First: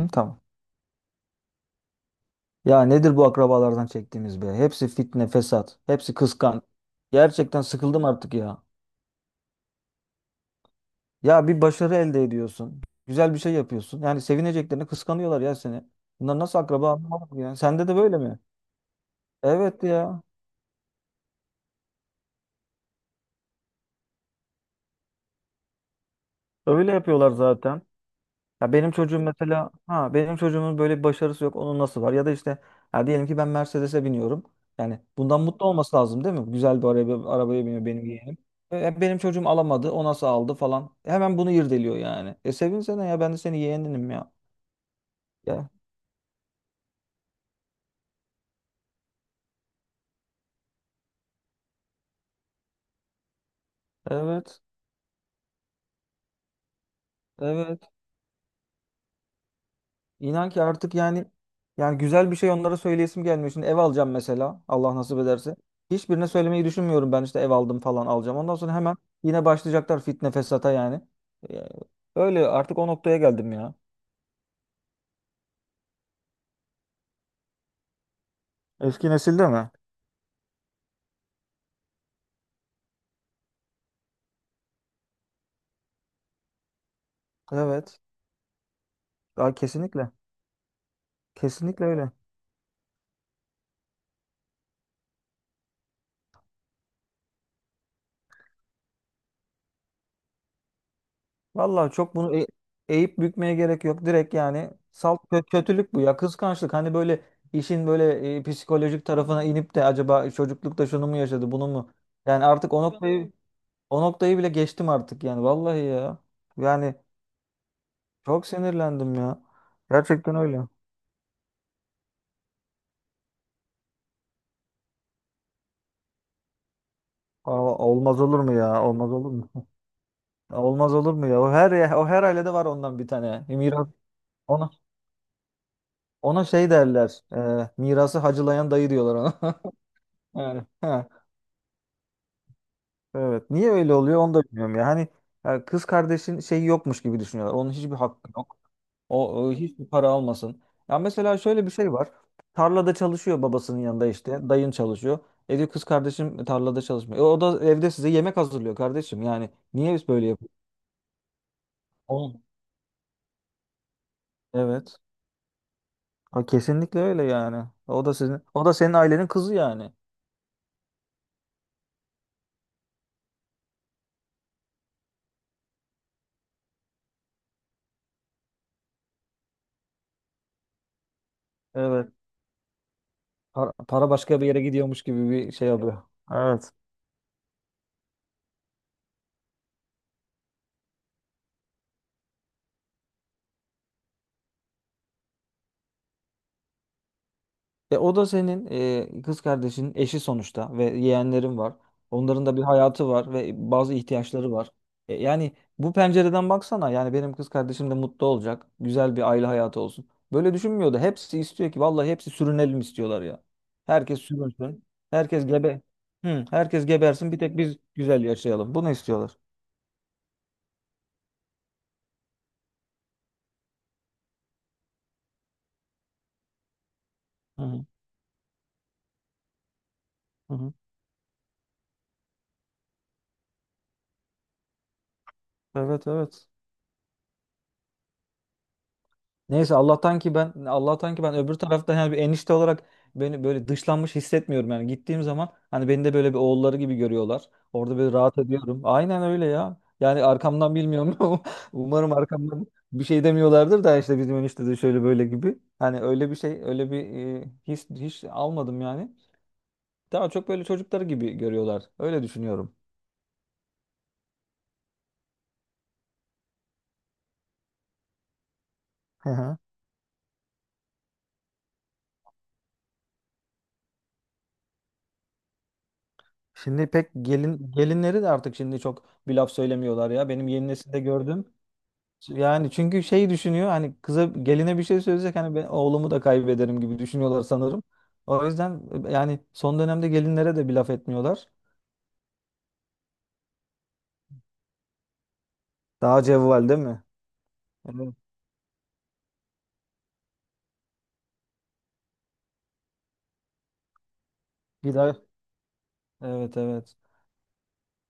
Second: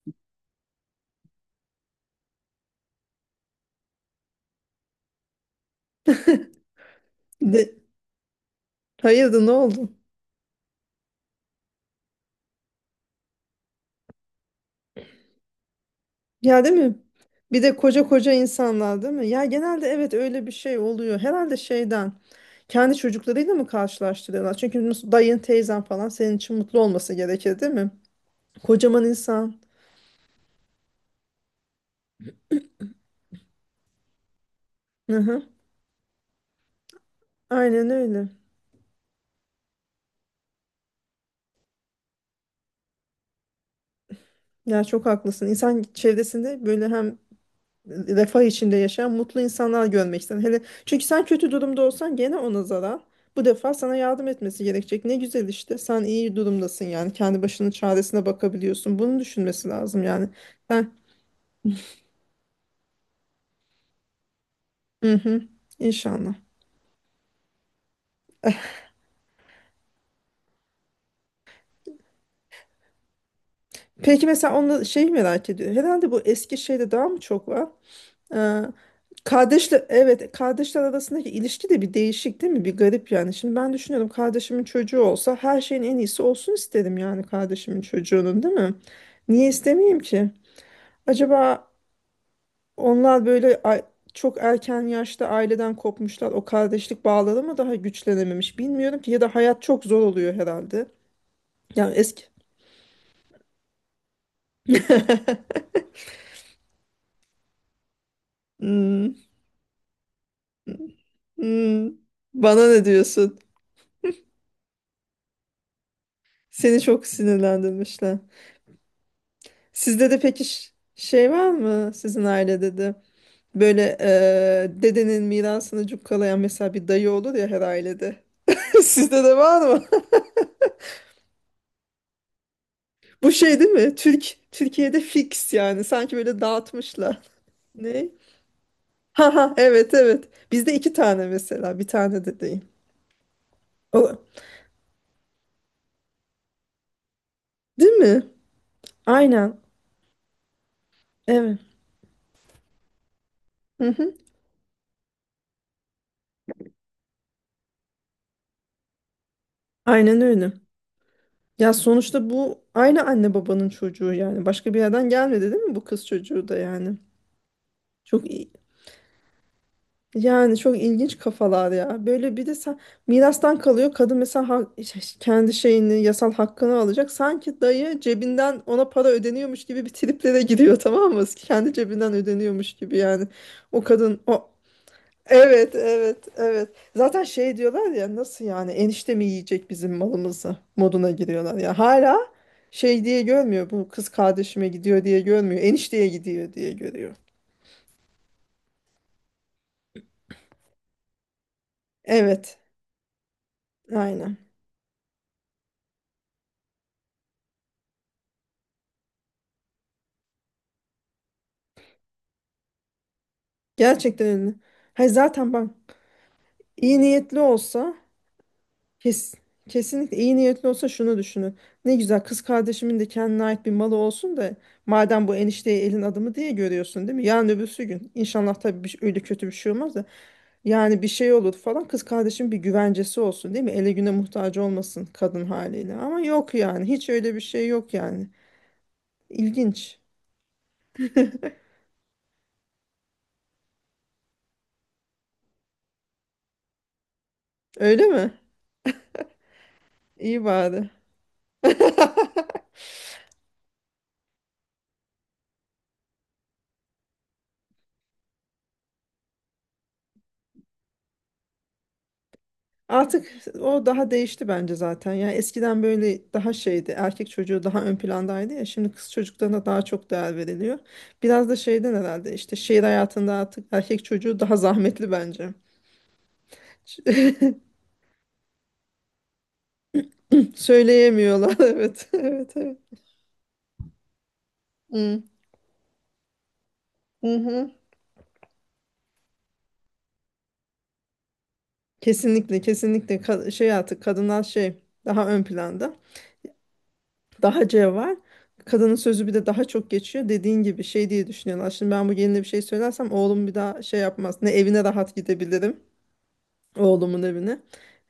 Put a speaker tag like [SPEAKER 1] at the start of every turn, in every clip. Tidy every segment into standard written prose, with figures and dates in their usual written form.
[SPEAKER 1] Hı, tamam. Ya nedir bu akrabalardan çektiğimiz be? Hepsi fitne, fesat. Hepsi kıskan. Gerçekten
[SPEAKER 2] De,
[SPEAKER 1] sıkıldım artık ya.
[SPEAKER 2] hayırdır ne oldu?
[SPEAKER 1] Ya bir başarı elde ediyorsun. Güzel bir şey yapıyorsun. Yani sevineceklerini kıskanıyorlar ya seni. Bunlar nasıl
[SPEAKER 2] Ya değil
[SPEAKER 1] akraba
[SPEAKER 2] mi?
[SPEAKER 1] anlamadım ya.
[SPEAKER 2] Bir de
[SPEAKER 1] Sende de
[SPEAKER 2] koca
[SPEAKER 1] böyle
[SPEAKER 2] koca
[SPEAKER 1] mi?
[SPEAKER 2] insanlar değil mi? Ya
[SPEAKER 1] Evet
[SPEAKER 2] genelde evet
[SPEAKER 1] ya.
[SPEAKER 2] öyle bir şey oluyor. Herhalde şeyden kendi çocuklarıyla mı karşılaştırıyorlar? Çünkü dayın teyzen falan senin için mutlu
[SPEAKER 1] Öyle
[SPEAKER 2] olması
[SPEAKER 1] yapıyorlar
[SPEAKER 2] gerekir değil
[SPEAKER 1] zaten.
[SPEAKER 2] mi?
[SPEAKER 1] Ya benim
[SPEAKER 2] Kocaman
[SPEAKER 1] çocuğum
[SPEAKER 2] insan.
[SPEAKER 1] mesela, ha benim çocuğumun böyle bir başarısı yok. Onun nasıl var? Ya da işte, ya diyelim ki ben Mercedes'e biniyorum. Yani
[SPEAKER 2] Hı
[SPEAKER 1] bundan
[SPEAKER 2] hı.
[SPEAKER 1] mutlu olması lazım değil mi? Güzel bir araba, arabaya biniyor
[SPEAKER 2] Aynen
[SPEAKER 1] benim
[SPEAKER 2] öyle.
[SPEAKER 1] yeğenim. E, benim çocuğum alamadı. O nasıl aldı falan. Hemen bunu irdeliyor yani. E sevinsene ya, ben de senin yeğeninim ya.
[SPEAKER 2] Ya çok haklısın.
[SPEAKER 1] Ya
[SPEAKER 2] İnsan çevresinde böyle hem refah içinde yaşayan mutlu insanlar görmek isterim. Hele çünkü sen kötü durumda olsan gene ona zarar. Bu defa sana yardım
[SPEAKER 1] evet.
[SPEAKER 2] etmesi gerekecek. Ne güzel işte. Sen iyi durumdasın yani. Kendi başının
[SPEAKER 1] Evet.
[SPEAKER 2] çaresine bakabiliyorsun. Bunu düşünmesi lazım yani.
[SPEAKER 1] İnan ki
[SPEAKER 2] Ben,
[SPEAKER 1] artık yani güzel bir şey onlara söyleyesim gelmiyor. Şimdi ev alacağım mesela, Allah
[SPEAKER 2] hı
[SPEAKER 1] nasip
[SPEAKER 2] hı.
[SPEAKER 1] ederse. Hiçbirine
[SPEAKER 2] İnşallah.
[SPEAKER 1] söylemeyi düşünmüyorum ben, işte ev aldım falan, alacağım. Ondan sonra hemen yine başlayacaklar fitne fesata yani. Ee, Öyle artık o noktaya geldim ya.
[SPEAKER 2] Peki mesela onu şey merak ediyor. Herhalde bu eski şeyde daha mı çok var? Ee,
[SPEAKER 1] Eski nesilde mi?
[SPEAKER 2] Kardeşler, evet, kardeşler arasındaki ilişki de bir değişik değil mi? Bir garip yani. Şimdi ben düşünüyorum kardeşimin çocuğu olsa her şeyin en iyisi olsun isterim yani kardeşimin
[SPEAKER 1] Evet.
[SPEAKER 2] çocuğunun değil mi? Niye
[SPEAKER 1] Aa,
[SPEAKER 2] istemeyeyim
[SPEAKER 1] kesinlikle.
[SPEAKER 2] ki? Acaba
[SPEAKER 1] Kesinlikle öyle.
[SPEAKER 2] onlar böyle çok erken yaşta aileden kopmuşlar. O kardeşlik bağları mı daha güçlenememiş bilmiyorum ki ya da hayat çok zor oluyor herhalde.
[SPEAKER 1] Vallahi
[SPEAKER 2] Yani
[SPEAKER 1] çok
[SPEAKER 2] eski.
[SPEAKER 1] bunu eğip bükmeye gerek yok. Direkt yani salt kötülük bu ya. Kıskançlık. Hani böyle, işin böyle psikolojik
[SPEAKER 2] Hmm,
[SPEAKER 1] tarafına inip de acaba çocuklukta şunu mu yaşadı, bunu
[SPEAKER 2] hmm.
[SPEAKER 1] mu? Yani
[SPEAKER 2] Bana
[SPEAKER 1] artık o
[SPEAKER 2] ne
[SPEAKER 1] noktayı
[SPEAKER 2] diyorsun?
[SPEAKER 1] O noktayı bile geçtim artık yani, vallahi ya.
[SPEAKER 2] Seni
[SPEAKER 1] Yani
[SPEAKER 2] çok sinirlendirmişler.
[SPEAKER 1] çok sinirlendim ya.
[SPEAKER 2] Sizde de
[SPEAKER 1] Gerçekten
[SPEAKER 2] peki
[SPEAKER 1] öyle.
[SPEAKER 2] şey var mı sizin ailede de böyle dedenin mirasını cukkalayan mesela bir dayı olur ya her
[SPEAKER 1] Aa,
[SPEAKER 2] ailede.
[SPEAKER 1] olmaz olur mu ya? Olmaz
[SPEAKER 2] Sizde
[SPEAKER 1] olur
[SPEAKER 2] de
[SPEAKER 1] mu?
[SPEAKER 2] var mı?
[SPEAKER 1] Olmaz olur mu ya? O her ailede var ondan bir
[SPEAKER 2] Bu
[SPEAKER 1] tane.
[SPEAKER 2] şey değil
[SPEAKER 1] Miras,
[SPEAKER 2] mi? Türk
[SPEAKER 1] ona
[SPEAKER 2] Türkiye'de fix yani sanki böyle
[SPEAKER 1] ona şey
[SPEAKER 2] dağıtmışlar.
[SPEAKER 1] derler.
[SPEAKER 2] Ne?
[SPEAKER 1] Mirası hacılayan dayı diyorlar
[SPEAKER 2] Ha ha,
[SPEAKER 1] ona.
[SPEAKER 2] evet evet.
[SPEAKER 1] Yani
[SPEAKER 2] Bizde iki
[SPEAKER 1] ha,
[SPEAKER 2] tane mesela bir tane de değil.
[SPEAKER 1] evet. Niye öyle
[SPEAKER 2] O,
[SPEAKER 1] oluyor onu da bilmiyorum ya. Hani ya, kız kardeşin şeyi yokmuş gibi düşünüyorlar. Onun
[SPEAKER 2] değil
[SPEAKER 1] hiçbir
[SPEAKER 2] mi?
[SPEAKER 1] hakkı yok. O
[SPEAKER 2] Aynen.
[SPEAKER 1] hiçbir para almasın. Ya mesela
[SPEAKER 2] Evet.
[SPEAKER 1] şöyle bir şey var. Tarlada çalışıyor babasının
[SPEAKER 2] Hı
[SPEAKER 1] yanında
[SPEAKER 2] hı.
[SPEAKER 1] işte. Dayın çalışıyor. E, diyor, kız kardeşim tarlada çalışmıyor. E, o da evde size yemek hazırlıyor kardeşim. Yani niye biz
[SPEAKER 2] Aynen
[SPEAKER 1] böyle
[SPEAKER 2] öyle.
[SPEAKER 1] yapıyoruz?
[SPEAKER 2] Ya sonuçta
[SPEAKER 1] Oğlum,
[SPEAKER 2] bu aynı anne babanın çocuğu yani. Başka bir
[SPEAKER 1] evet.
[SPEAKER 2] yerden gelmedi değil mi bu kız
[SPEAKER 1] Ha,
[SPEAKER 2] çocuğu da yani?
[SPEAKER 1] kesinlikle öyle yani. O da
[SPEAKER 2] Çok
[SPEAKER 1] sizin,
[SPEAKER 2] i-
[SPEAKER 1] o da senin ailenin kızı yani.
[SPEAKER 2] Yani çok ilginç kafalar ya. Böyle bir de sen mirastan kalıyor. Kadın mesela işte kendi şeyini, yasal hakkını alacak. Sanki dayı cebinden ona para ödeniyormuş gibi bir triplere giriyor tamam mı? Kendi
[SPEAKER 1] Evet.
[SPEAKER 2] cebinden ödeniyormuş gibi yani.
[SPEAKER 1] Para,
[SPEAKER 2] O
[SPEAKER 1] para
[SPEAKER 2] kadın
[SPEAKER 1] başka bir
[SPEAKER 2] o.
[SPEAKER 1] yere gidiyormuş gibi bir şey
[SPEAKER 2] Evet,
[SPEAKER 1] oluyor.
[SPEAKER 2] evet, evet.
[SPEAKER 1] Evet.
[SPEAKER 2] Zaten şey diyorlar ya nasıl yani enişte mi yiyecek bizim malımızı moduna giriyorlar ya. Hala şey diye görmüyor bu kız kardeşime gidiyor diye görmüyor. Enişteye gidiyor diye görüyor.
[SPEAKER 1] E, o da senin, kız kardeşinin eşi sonuçta ve yeğenlerin var. Onların da
[SPEAKER 2] Evet,
[SPEAKER 1] bir hayatı var ve bazı
[SPEAKER 2] aynen.
[SPEAKER 1] ihtiyaçları var. E, yani bu pencereden baksana, yani benim kız kardeşim de mutlu olacak. Güzel bir aile hayatı olsun. Böyle düşünmüyordu. Hepsi istiyor ki, vallahi hepsi sürünelim istiyorlar ya. Herkes
[SPEAKER 2] Gerçekten öyle.
[SPEAKER 1] sürünsün.
[SPEAKER 2] Hayır
[SPEAKER 1] Herkes
[SPEAKER 2] zaten bak
[SPEAKER 1] gebe. Hı, herkes
[SPEAKER 2] iyi
[SPEAKER 1] gebersin. Bir
[SPEAKER 2] niyetli
[SPEAKER 1] tek biz
[SPEAKER 2] olsa
[SPEAKER 1] güzel yaşayalım. Bunu
[SPEAKER 2] kes,
[SPEAKER 1] istiyorlar.
[SPEAKER 2] kesinlikle iyi niyetli olsa şunu düşünür. Ne güzel kız kardeşimin de kendine ait bir malı olsun da madem bu enişteyi elin adamı diye görüyorsun değil mi? Yarın
[SPEAKER 1] Hı
[SPEAKER 2] öbürsü
[SPEAKER 1] hı.
[SPEAKER 2] gün inşallah tabii bir, öyle kötü bir şey olmaz da
[SPEAKER 1] Hı hı.
[SPEAKER 2] yani bir şey olur falan kız kardeşim bir güvencesi olsun değil mi? Ele güne muhtaç olmasın kadın haliyle
[SPEAKER 1] Evet,
[SPEAKER 2] ama
[SPEAKER 1] evet.
[SPEAKER 2] yok yani hiç öyle bir şey yok yani.
[SPEAKER 1] Neyse,
[SPEAKER 2] İlginç.
[SPEAKER 1] Allah'tan ki ben öbür tarafta, yani bir enişte olarak beni böyle dışlanmış hissetmiyorum yani, gittiğim zaman hani beni de böyle bir oğulları gibi görüyorlar. Orada
[SPEAKER 2] Öyle
[SPEAKER 1] böyle
[SPEAKER 2] mi?
[SPEAKER 1] rahat ediyorum. Aynen öyle ya. Yani
[SPEAKER 2] İyi
[SPEAKER 1] arkamdan
[SPEAKER 2] bari.
[SPEAKER 1] bilmiyorum. Umarım arkamdan bir şey demiyorlardır da, işte bizim enişte de şöyle böyle gibi. Hani öyle bir şey, öyle bir his hiç almadım yani. Daha çok böyle çocukları gibi görüyorlar. Öyle düşünüyorum.
[SPEAKER 2] Artık o daha değişti bence zaten. Yani eskiden böyle daha şeydi. Erkek çocuğu daha ön plandaydı ya. Şimdi kız
[SPEAKER 1] Hı hı.
[SPEAKER 2] çocuklarına daha çok değer veriliyor. Biraz da şeyden herhalde işte şehir hayatında artık erkek çocuğu daha zahmetli bence.
[SPEAKER 1] Şimdi pek gelinleri de artık şimdi çok bir laf söylemiyorlar ya. Benim yeni nesilde gördüm.
[SPEAKER 2] Söyleyemiyorlar. Evet, evet,
[SPEAKER 1] Yani
[SPEAKER 2] evet.
[SPEAKER 1] çünkü şey düşünüyor, hani kıza, geline bir şey
[SPEAKER 2] Hı,
[SPEAKER 1] söylesek, hani ben oğlumu da kaybederim gibi
[SPEAKER 2] hı
[SPEAKER 1] düşünüyorlar
[SPEAKER 2] hı.
[SPEAKER 1] sanırım. O yüzden yani son dönemde gelinlere de bir laf etmiyorlar.
[SPEAKER 2] Kesinlikle, kesinlikle şey artık kadınlar şey daha ön planda.
[SPEAKER 1] Daha cevval değil mi?
[SPEAKER 2] Daha
[SPEAKER 1] Evet.
[SPEAKER 2] cevval. Kadının sözü bir de daha çok geçiyor. Dediğin gibi şey diye düşünüyorlar. Şimdi ben bu geline bir şey söylersem oğlum bir daha şey yapmaz. Ne evine
[SPEAKER 1] Bir
[SPEAKER 2] rahat
[SPEAKER 1] daha
[SPEAKER 2] gidebilirim.
[SPEAKER 1] evet, evet.
[SPEAKER 2] Oğlumun evine.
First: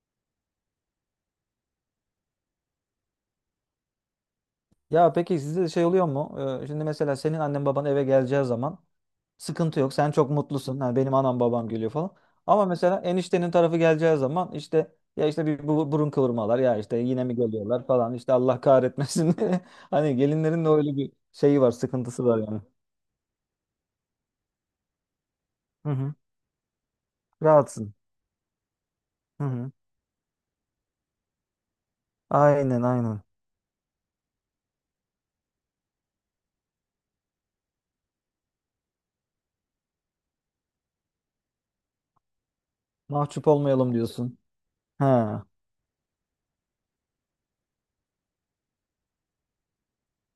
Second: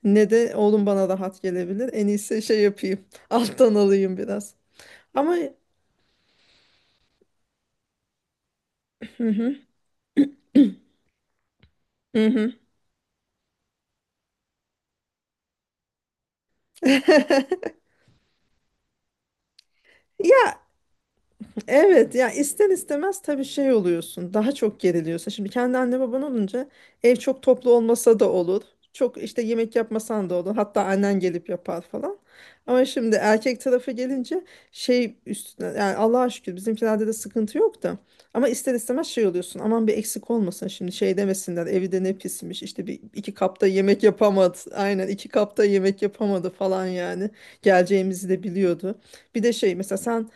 [SPEAKER 2] Ne de oğlum bana rahat gelebilir. En iyisi şey yapayım. Alttan alayım biraz.
[SPEAKER 1] Ya
[SPEAKER 2] Ama
[SPEAKER 1] peki sizde de şey oluyor mu? Şimdi mesela senin annen baban eve geleceği zaman
[SPEAKER 2] hı hı,
[SPEAKER 1] sıkıntı yok. Sen çok mutlusun. Ha, benim anam babam geliyor falan.
[SPEAKER 2] hı
[SPEAKER 1] Ama mesela eniştenin tarafı geleceği zaman, işte ya, işte bir burun kıvırmalar ya, işte yine mi
[SPEAKER 2] hı.
[SPEAKER 1] geliyorlar falan, işte Allah kahretmesin. Hani gelinlerin de öyle bir şeyi var,
[SPEAKER 2] Evet
[SPEAKER 1] sıkıntısı
[SPEAKER 2] ya
[SPEAKER 1] var yani.
[SPEAKER 2] ister istemez tabii şey oluyorsun daha çok geriliyorsun. Şimdi kendi
[SPEAKER 1] Hı
[SPEAKER 2] anne
[SPEAKER 1] hı.
[SPEAKER 2] baban olunca ev çok toplu
[SPEAKER 1] Rahatsın.
[SPEAKER 2] olmasa da olur. Çok işte
[SPEAKER 1] Hı hı.
[SPEAKER 2] yemek yapmasan da olur. Hatta annen gelip yapar falan.
[SPEAKER 1] Aynen,
[SPEAKER 2] Ama şimdi
[SPEAKER 1] aynen.
[SPEAKER 2] erkek tarafı gelince şey üstüne yani Allah'a şükür bizimkilerde de sıkıntı yok da. Ama ister istemez şey oluyorsun aman bir eksik olmasın şimdi şey demesinler evi de ne pismiş işte bir iki
[SPEAKER 1] Mahcup
[SPEAKER 2] kapta
[SPEAKER 1] olmayalım
[SPEAKER 2] yemek
[SPEAKER 1] diyorsun.
[SPEAKER 2] yapamadı. Aynen iki
[SPEAKER 1] Ha,
[SPEAKER 2] kapta yemek yapamadı falan yani geleceğimizi de biliyordu. Bir de şey mesela sen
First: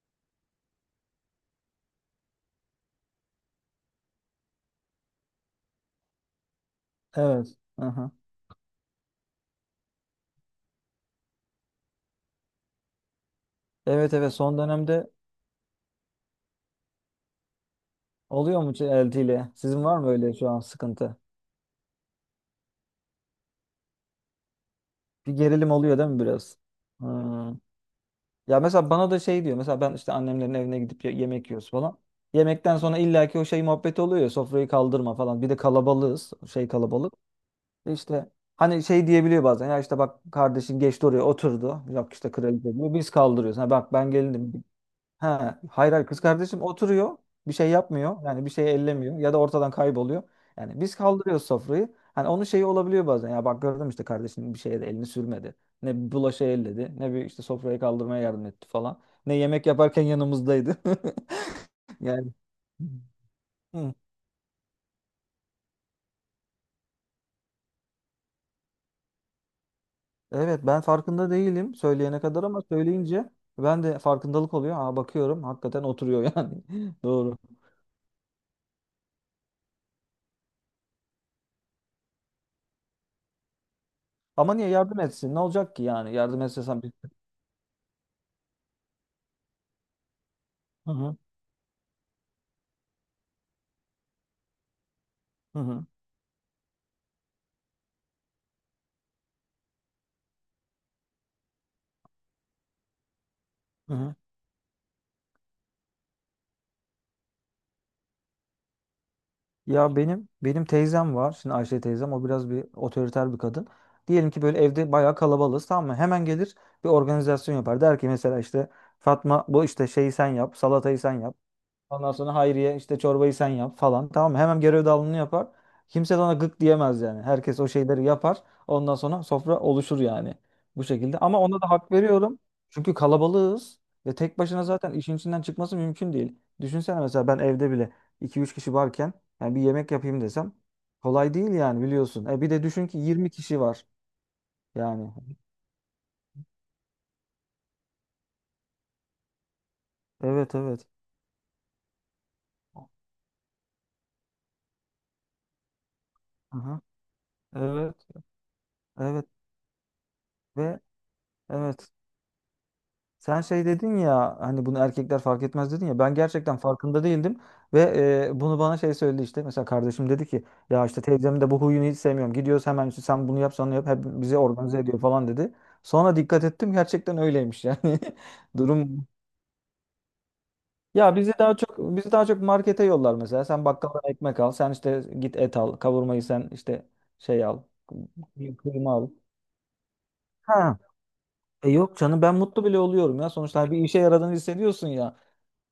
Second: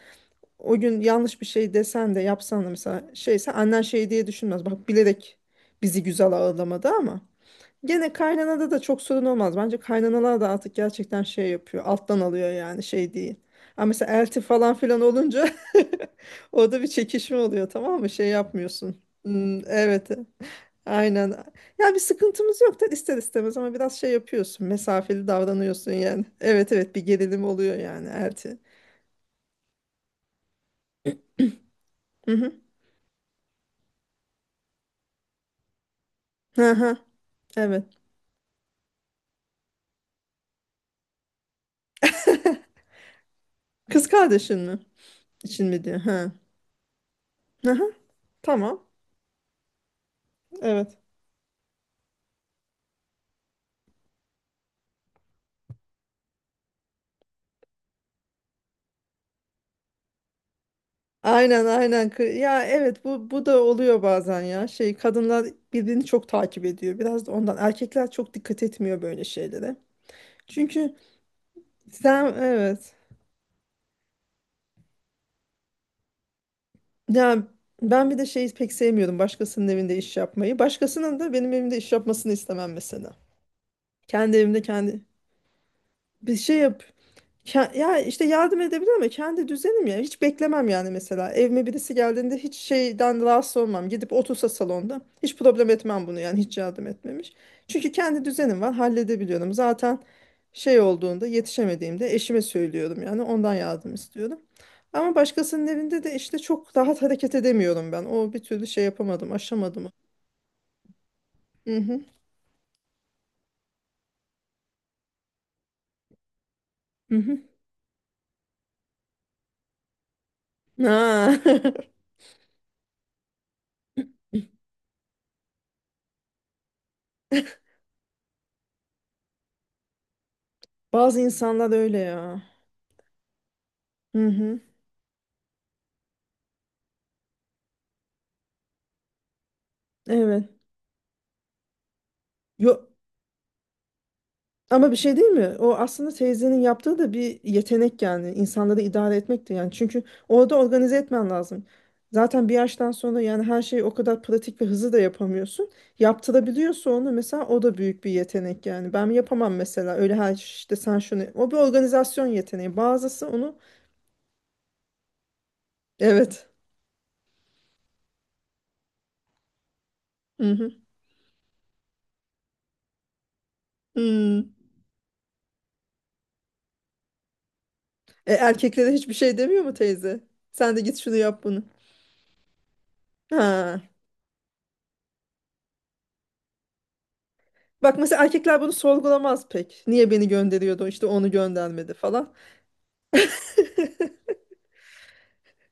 [SPEAKER 2] o gün yanlış bir şey desen de yapsan da mesela şeyse annen şey diye düşünmez. Bak bilerek bizi güzel ağırlamadı ama.
[SPEAKER 1] evet. Hı hı.
[SPEAKER 2] Gene kaynanada da çok sorun olmaz. Bence kaynanalar da artık gerçekten şey yapıyor. Alttan alıyor yani şey değil. Ama mesela
[SPEAKER 1] Evet, evet,
[SPEAKER 2] elti
[SPEAKER 1] son
[SPEAKER 2] falan filan
[SPEAKER 1] dönemde
[SPEAKER 2] olunca orada bir çekişme oluyor tamam mı? Şey
[SPEAKER 1] oluyor mu
[SPEAKER 2] yapmıyorsun.
[SPEAKER 1] eltiyle?
[SPEAKER 2] Hmm,
[SPEAKER 1] Sizin var
[SPEAKER 2] evet.
[SPEAKER 1] mı öyle şu an sıkıntı?
[SPEAKER 2] Aynen. Ya bir sıkıntımız yok da ister istemez ama biraz şey yapıyorsun. Mesafeli
[SPEAKER 1] Bir gerilim
[SPEAKER 2] davranıyorsun
[SPEAKER 1] oluyor değil mi
[SPEAKER 2] yani.
[SPEAKER 1] biraz?
[SPEAKER 2] Evet evet, bir gerilim
[SPEAKER 1] Ha.
[SPEAKER 2] oluyor yani elti.
[SPEAKER 1] Ya mesela bana da şey diyor. Mesela ben işte annemlerin evine gidip yemek yiyoruz falan.
[SPEAKER 2] Hı hı.
[SPEAKER 1] Yemekten sonra illaki o şey muhabbeti oluyor ya, sofrayı kaldırma falan. Bir de kalabalığız. Şey
[SPEAKER 2] Hı hı.
[SPEAKER 1] kalabalık. E
[SPEAKER 2] Evet.
[SPEAKER 1] İşte hani şey diyebiliyor bazen. Ya işte bak, kardeşin geçti oraya oturdu. Yok işte kraliçe, diyor. Biz kaldırıyoruz. Ha bak,
[SPEAKER 2] Kız
[SPEAKER 1] ben
[SPEAKER 2] kardeşin
[SPEAKER 1] gelindim.
[SPEAKER 2] mi?
[SPEAKER 1] Ha,
[SPEAKER 2] İçin mi
[SPEAKER 1] hayır,
[SPEAKER 2] diyor.
[SPEAKER 1] hayır, kız
[SPEAKER 2] Ha.
[SPEAKER 1] kardeşim oturuyor. Bir şey
[SPEAKER 2] Aha,
[SPEAKER 1] yapmıyor. Yani bir şey
[SPEAKER 2] tamam.
[SPEAKER 1] ellemiyor ya da ortadan kayboluyor. Yani biz
[SPEAKER 2] Evet.
[SPEAKER 1] kaldırıyoruz sofrayı. Hani onun şeyi olabiliyor bazen. Ya bak gördüm işte, kardeşinin bir şeye de elini sürmedi. Ne bir bulaşı elledi. Ne bir işte sofrayı kaldırmaya yardım etti falan. Ne yemek yaparken yanımızdaydı.
[SPEAKER 2] Aynen aynen.
[SPEAKER 1] Yani.
[SPEAKER 2] Ya evet, bu da
[SPEAKER 1] Hı.
[SPEAKER 2] oluyor bazen ya. Şey kadınlar birbirini çok takip ediyor. Biraz da ondan. Erkekler çok dikkat etmiyor böyle şeylere.
[SPEAKER 1] Evet, ben
[SPEAKER 2] Çünkü
[SPEAKER 1] farkında değilim söyleyene
[SPEAKER 2] sen
[SPEAKER 1] kadar, ama
[SPEAKER 2] evet.
[SPEAKER 1] söyleyince ben de farkındalık oluyor. Aa, bakıyorum hakikaten oturuyor yani. Doğru.
[SPEAKER 2] Ya ben bir de şeyi pek sevmiyorum başkasının evinde iş yapmayı. Başkasının da benim evimde iş yapmasını istemem mesela. Kendi
[SPEAKER 1] Ama
[SPEAKER 2] evimde
[SPEAKER 1] niye yardım
[SPEAKER 2] kendi
[SPEAKER 1] etsin? Ne olacak ki yani?
[SPEAKER 2] bir
[SPEAKER 1] Yardım
[SPEAKER 2] şey
[SPEAKER 1] etse
[SPEAKER 2] yap.
[SPEAKER 1] sen bir...
[SPEAKER 2] Ya işte yardım edebilir ama kendi düzenim ya. Hiç beklemem yani
[SPEAKER 1] Hı hı.
[SPEAKER 2] mesela. Evime birisi geldiğinde hiç şeyden rahatsız olmam. Gidip otursa salonda. Hiç
[SPEAKER 1] Hı
[SPEAKER 2] problem
[SPEAKER 1] hı.
[SPEAKER 2] etmem bunu yani hiç yardım etmemiş. Çünkü kendi düzenim var halledebiliyorum. Zaten şey olduğunda yetişemediğimde eşime söylüyorum yani ondan yardım
[SPEAKER 1] Hı hı.
[SPEAKER 2] istiyorum. Ama başkasının evinde de işte çok rahat hareket edemiyorum ben. O bir türlü şey yapamadım, aşamadım.
[SPEAKER 1] Ya benim teyzem var. Şimdi
[SPEAKER 2] Hı
[SPEAKER 1] Ayşe
[SPEAKER 2] hı.
[SPEAKER 1] teyzem, o biraz bir otoriter bir kadın. Diyelim ki böyle evde bayağı kalabalığız, tamam mı? Hemen gelir, bir
[SPEAKER 2] Hı hı.
[SPEAKER 1] organizasyon yapar. Der ki mesela, işte Fatma, bu işte şeyi sen yap, salatayı sen yap.
[SPEAKER 2] Ha.
[SPEAKER 1] Ondan sonra Hayriye, işte çorbayı sen yap falan. Tamam mı? Hemen görev dağılımını yapar. Kimse de ona gık diyemez yani. Herkes o şeyleri yapar. Ondan sonra sofra oluşur yani. Bu şekilde.
[SPEAKER 2] Bazı
[SPEAKER 1] Ama ona
[SPEAKER 2] insanlar
[SPEAKER 1] da hak
[SPEAKER 2] öyle
[SPEAKER 1] veriyorum.
[SPEAKER 2] ya.
[SPEAKER 1] Çünkü kalabalığız. Ve
[SPEAKER 2] Hı
[SPEAKER 1] tek
[SPEAKER 2] hı.
[SPEAKER 1] başına zaten işin içinden çıkması mümkün değil. Düşünsene, mesela ben evde bile iki üç kişi varken, yani bir yemek yapayım
[SPEAKER 2] Evet.
[SPEAKER 1] desem kolay değil yani, biliyorsun. E bir de düşün
[SPEAKER 2] Yo,
[SPEAKER 1] ki 20 kişi var
[SPEAKER 2] ama bir
[SPEAKER 1] yani.
[SPEAKER 2] şey değil mi? O aslında teyzenin yaptığı da bir yetenek yani. İnsanları idare etmekti yani. Çünkü
[SPEAKER 1] Evet,
[SPEAKER 2] orada
[SPEAKER 1] evet.
[SPEAKER 2] organize etmen lazım. Zaten bir yaştan sonra yani her şeyi o kadar pratik ve hızlı da yapamıyorsun.
[SPEAKER 1] Aha.
[SPEAKER 2] Yaptırabiliyorsa onu mesela o da büyük
[SPEAKER 1] Evet,
[SPEAKER 2] bir yetenek yani. Ben
[SPEAKER 1] evet
[SPEAKER 2] yapamam mesela öyle her işte
[SPEAKER 1] ve
[SPEAKER 2] sen şunu. O bir
[SPEAKER 1] evet.
[SPEAKER 2] organizasyon yeteneği. Bazısı
[SPEAKER 1] Sen
[SPEAKER 2] onu
[SPEAKER 1] şey dedin ya, hani bunu erkekler fark etmez dedin ya, ben
[SPEAKER 2] evet.
[SPEAKER 1] gerçekten farkında değildim ve bunu bana şey söyledi işte, mesela kardeşim dedi ki
[SPEAKER 2] Hı hı.
[SPEAKER 1] ya işte, teyzemin de bu huyunu hiç sevmiyorum, gidiyoruz hemen işte sen bunu yap, sen onu yap, hep bizi
[SPEAKER 2] Hmm.
[SPEAKER 1] organize ediyor falan, dedi. Sonra dikkat ettim, gerçekten öyleymiş yani,
[SPEAKER 2] E, erkeklere
[SPEAKER 1] durum.
[SPEAKER 2] hiçbir şey demiyor mu teyze? Sen de git şunu
[SPEAKER 1] Ya bizi
[SPEAKER 2] yap
[SPEAKER 1] daha
[SPEAKER 2] bunu.
[SPEAKER 1] çok bizi daha çok markete yollar, mesela sen
[SPEAKER 2] Ha.
[SPEAKER 1] bakkaldan ekmek al, sen işte git et al, kavurmayı sen, işte şey al,
[SPEAKER 2] Bak mesela erkekler bunu
[SPEAKER 1] kıyma al.
[SPEAKER 2] sorgulamaz pek. Niye beni
[SPEAKER 1] Ha.
[SPEAKER 2] gönderiyordu işte onu
[SPEAKER 1] E
[SPEAKER 2] göndermedi
[SPEAKER 1] yok canım,
[SPEAKER 2] falan.
[SPEAKER 1] ben mutlu bile oluyorum ya, sonuçta bir işe yaradığını hissediyorsun ya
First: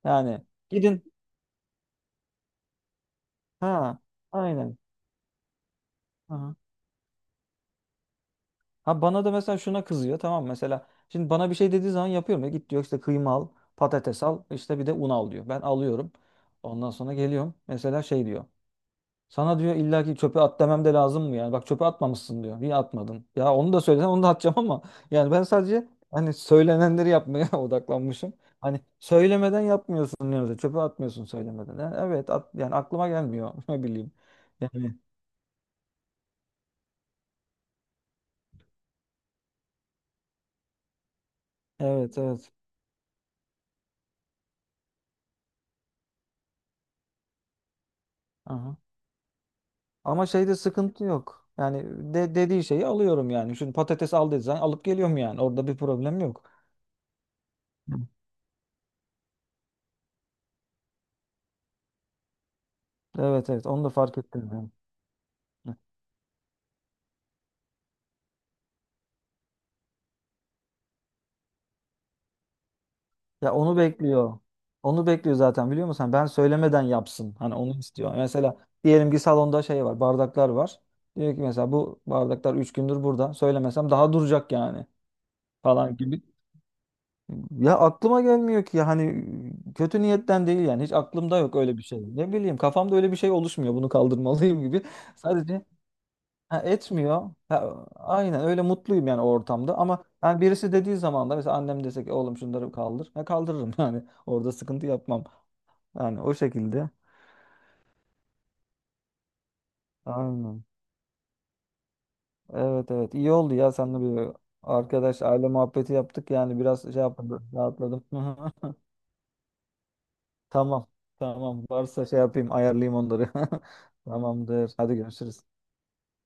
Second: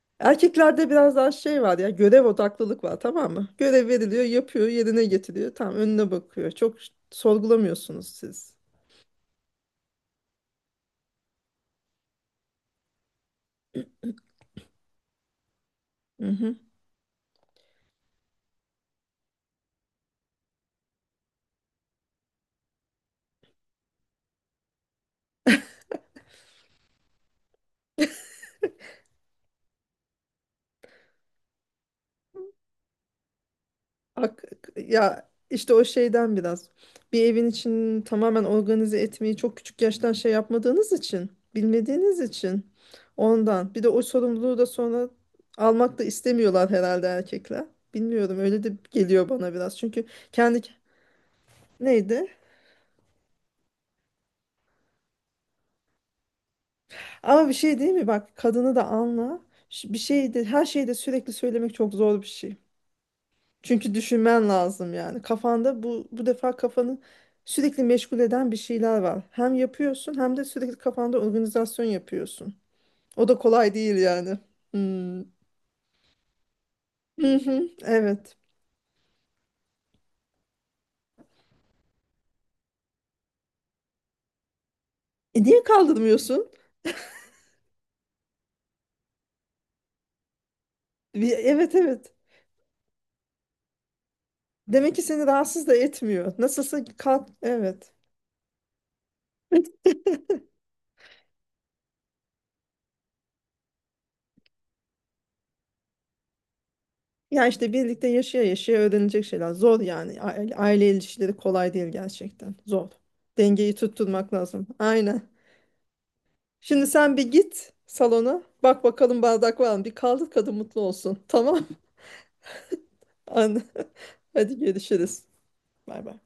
[SPEAKER 1] yani.
[SPEAKER 2] Erkeklerde
[SPEAKER 1] Gidin.
[SPEAKER 2] biraz daha şey var ya görev odaklılık var tamam mı? Görev
[SPEAKER 1] Ha,
[SPEAKER 2] veriliyor yapıyor
[SPEAKER 1] aynen.
[SPEAKER 2] yerine getiriyor tamam önüne bakıyor.
[SPEAKER 1] Aha.
[SPEAKER 2] Çok sorgulamıyorsunuz siz.
[SPEAKER 1] Ha, bana da mesela şuna kızıyor, tamam mı? Mesela, şimdi bana bir şey dediği zaman yapıyorum ya, git diyor, işte kıyma al, patates al, işte bir de un al, diyor. Ben alıyorum.
[SPEAKER 2] Mhm.
[SPEAKER 1] Ondan sonra geliyorum. Mesela şey diyor. Sana diyor, illa ki çöpe at demem de lazım mı yani? Bak çöpe atmamışsın, diyor. Niye atmadın? Ya onu da söylesen onu da atacağım ama yani ben sadece hani söylenenleri yapmaya odaklanmışım. Hani söylemeden yapmıyorsun diyor mesela. Çöpe atmıyorsun söylemeden. Yani evet, at, yani aklıma gelmiyor. Ne bileyim.
[SPEAKER 2] Ak-
[SPEAKER 1] Yani,
[SPEAKER 2] Ya işte o şeyden biraz. Bir evin içini tamamen organize etmeyi çok küçük yaştan şey yapmadığınız için,
[SPEAKER 1] evet,
[SPEAKER 2] bilmediğiniz
[SPEAKER 1] evet.
[SPEAKER 2] için ondan. Bir de o sorumluluğu da sonra almak da istemiyorlar herhalde erkekler. Bilmiyorum öyle de
[SPEAKER 1] Aha.
[SPEAKER 2] geliyor bana biraz. Çünkü
[SPEAKER 1] Ama şeyde
[SPEAKER 2] kendi
[SPEAKER 1] sıkıntı yok. Yani
[SPEAKER 2] neydi?
[SPEAKER 1] dediği şeyi alıyorum yani. Şimdi patates al dediği zaman alıp geliyorum yani. Orada bir problem yok.
[SPEAKER 2] Ama bir şey değil
[SPEAKER 1] Hı.
[SPEAKER 2] mi? Bak kadını da anla. Bir şeyde her şeyi de sürekli söylemek çok zor bir şey.
[SPEAKER 1] Evet, evet, onu da
[SPEAKER 2] Çünkü
[SPEAKER 1] fark
[SPEAKER 2] düşünmen
[SPEAKER 1] ettim ben.
[SPEAKER 2] lazım yani.
[SPEAKER 1] Hı.
[SPEAKER 2] Kafanda bu defa kafanı sürekli meşgul eden bir şeyler var. Hem yapıyorsun hem de sürekli kafanda organizasyon yapıyorsun. O da
[SPEAKER 1] Ya
[SPEAKER 2] kolay
[SPEAKER 1] onu
[SPEAKER 2] değil yani.
[SPEAKER 1] bekliyor. Onu
[SPEAKER 2] Hmm.
[SPEAKER 1] bekliyor zaten, biliyor musun? Hani ben söylemeden
[SPEAKER 2] Hı
[SPEAKER 1] yapsın. Hani
[SPEAKER 2] hı,
[SPEAKER 1] onu istiyor.
[SPEAKER 2] evet.
[SPEAKER 1] Mesela diyelim ki salonda şey var, bardaklar var. Diyor ki mesela bu bardaklar 3 gündür burada. Söylemesem daha duracak yani,
[SPEAKER 2] E niye
[SPEAKER 1] falan gibi.
[SPEAKER 2] kaldırmıyorsun?
[SPEAKER 1] Ya aklıma gelmiyor ki ya, hani kötü niyetten değil yani, hiç aklımda yok
[SPEAKER 2] Evet
[SPEAKER 1] öyle bir şey.
[SPEAKER 2] evet.
[SPEAKER 1] Ne bileyim, kafamda öyle bir şey oluşmuyor bunu kaldırmalıyım gibi.
[SPEAKER 2] Demek ki seni
[SPEAKER 1] Sadece
[SPEAKER 2] rahatsız da etmiyor.
[SPEAKER 1] ha,
[SPEAKER 2] Nasılsa kalk.
[SPEAKER 1] etmiyor. Ha,
[SPEAKER 2] Evet.
[SPEAKER 1] aynen, öyle mutluyum yani o ortamda, ama yani birisi dediği zaman da, mesela annem dese ki oğlum şunları kaldır. Ya, kaldırırım yani orada sıkıntı yapmam. Yani o şekilde.
[SPEAKER 2] Ya işte birlikte yaşaya yaşaya öğrenilecek şeyler. Zor yani. Aile,
[SPEAKER 1] Aynen.
[SPEAKER 2] aile ilişkileri kolay değil gerçekten. Zor.
[SPEAKER 1] Evet, evet, iyi oldu ya
[SPEAKER 2] Dengeyi
[SPEAKER 1] seninle bir
[SPEAKER 2] tutturmak lazım. Aynen.
[SPEAKER 1] arkadaş aile muhabbeti yaptık yani, biraz
[SPEAKER 2] Şimdi
[SPEAKER 1] şey
[SPEAKER 2] sen bir
[SPEAKER 1] yaptım,
[SPEAKER 2] git
[SPEAKER 1] rahatladım.
[SPEAKER 2] salona. Bak bakalım bardak var mı? Bir kaldır kadın mutlu
[SPEAKER 1] Tamam.
[SPEAKER 2] olsun.
[SPEAKER 1] Tamam.
[SPEAKER 2] Tamam.
[SPEAKER 1] Varsa şey yapayım, ayarlayayım onları.
[SPEAKER 2] Anne. Hadi
[SPEAKER 1] Tamamdır. Hadi
[SPEAKER 2] görüşürüz.
[SPEAKER 1] görüşürüz.
[SPEAKER 2] Bay bay.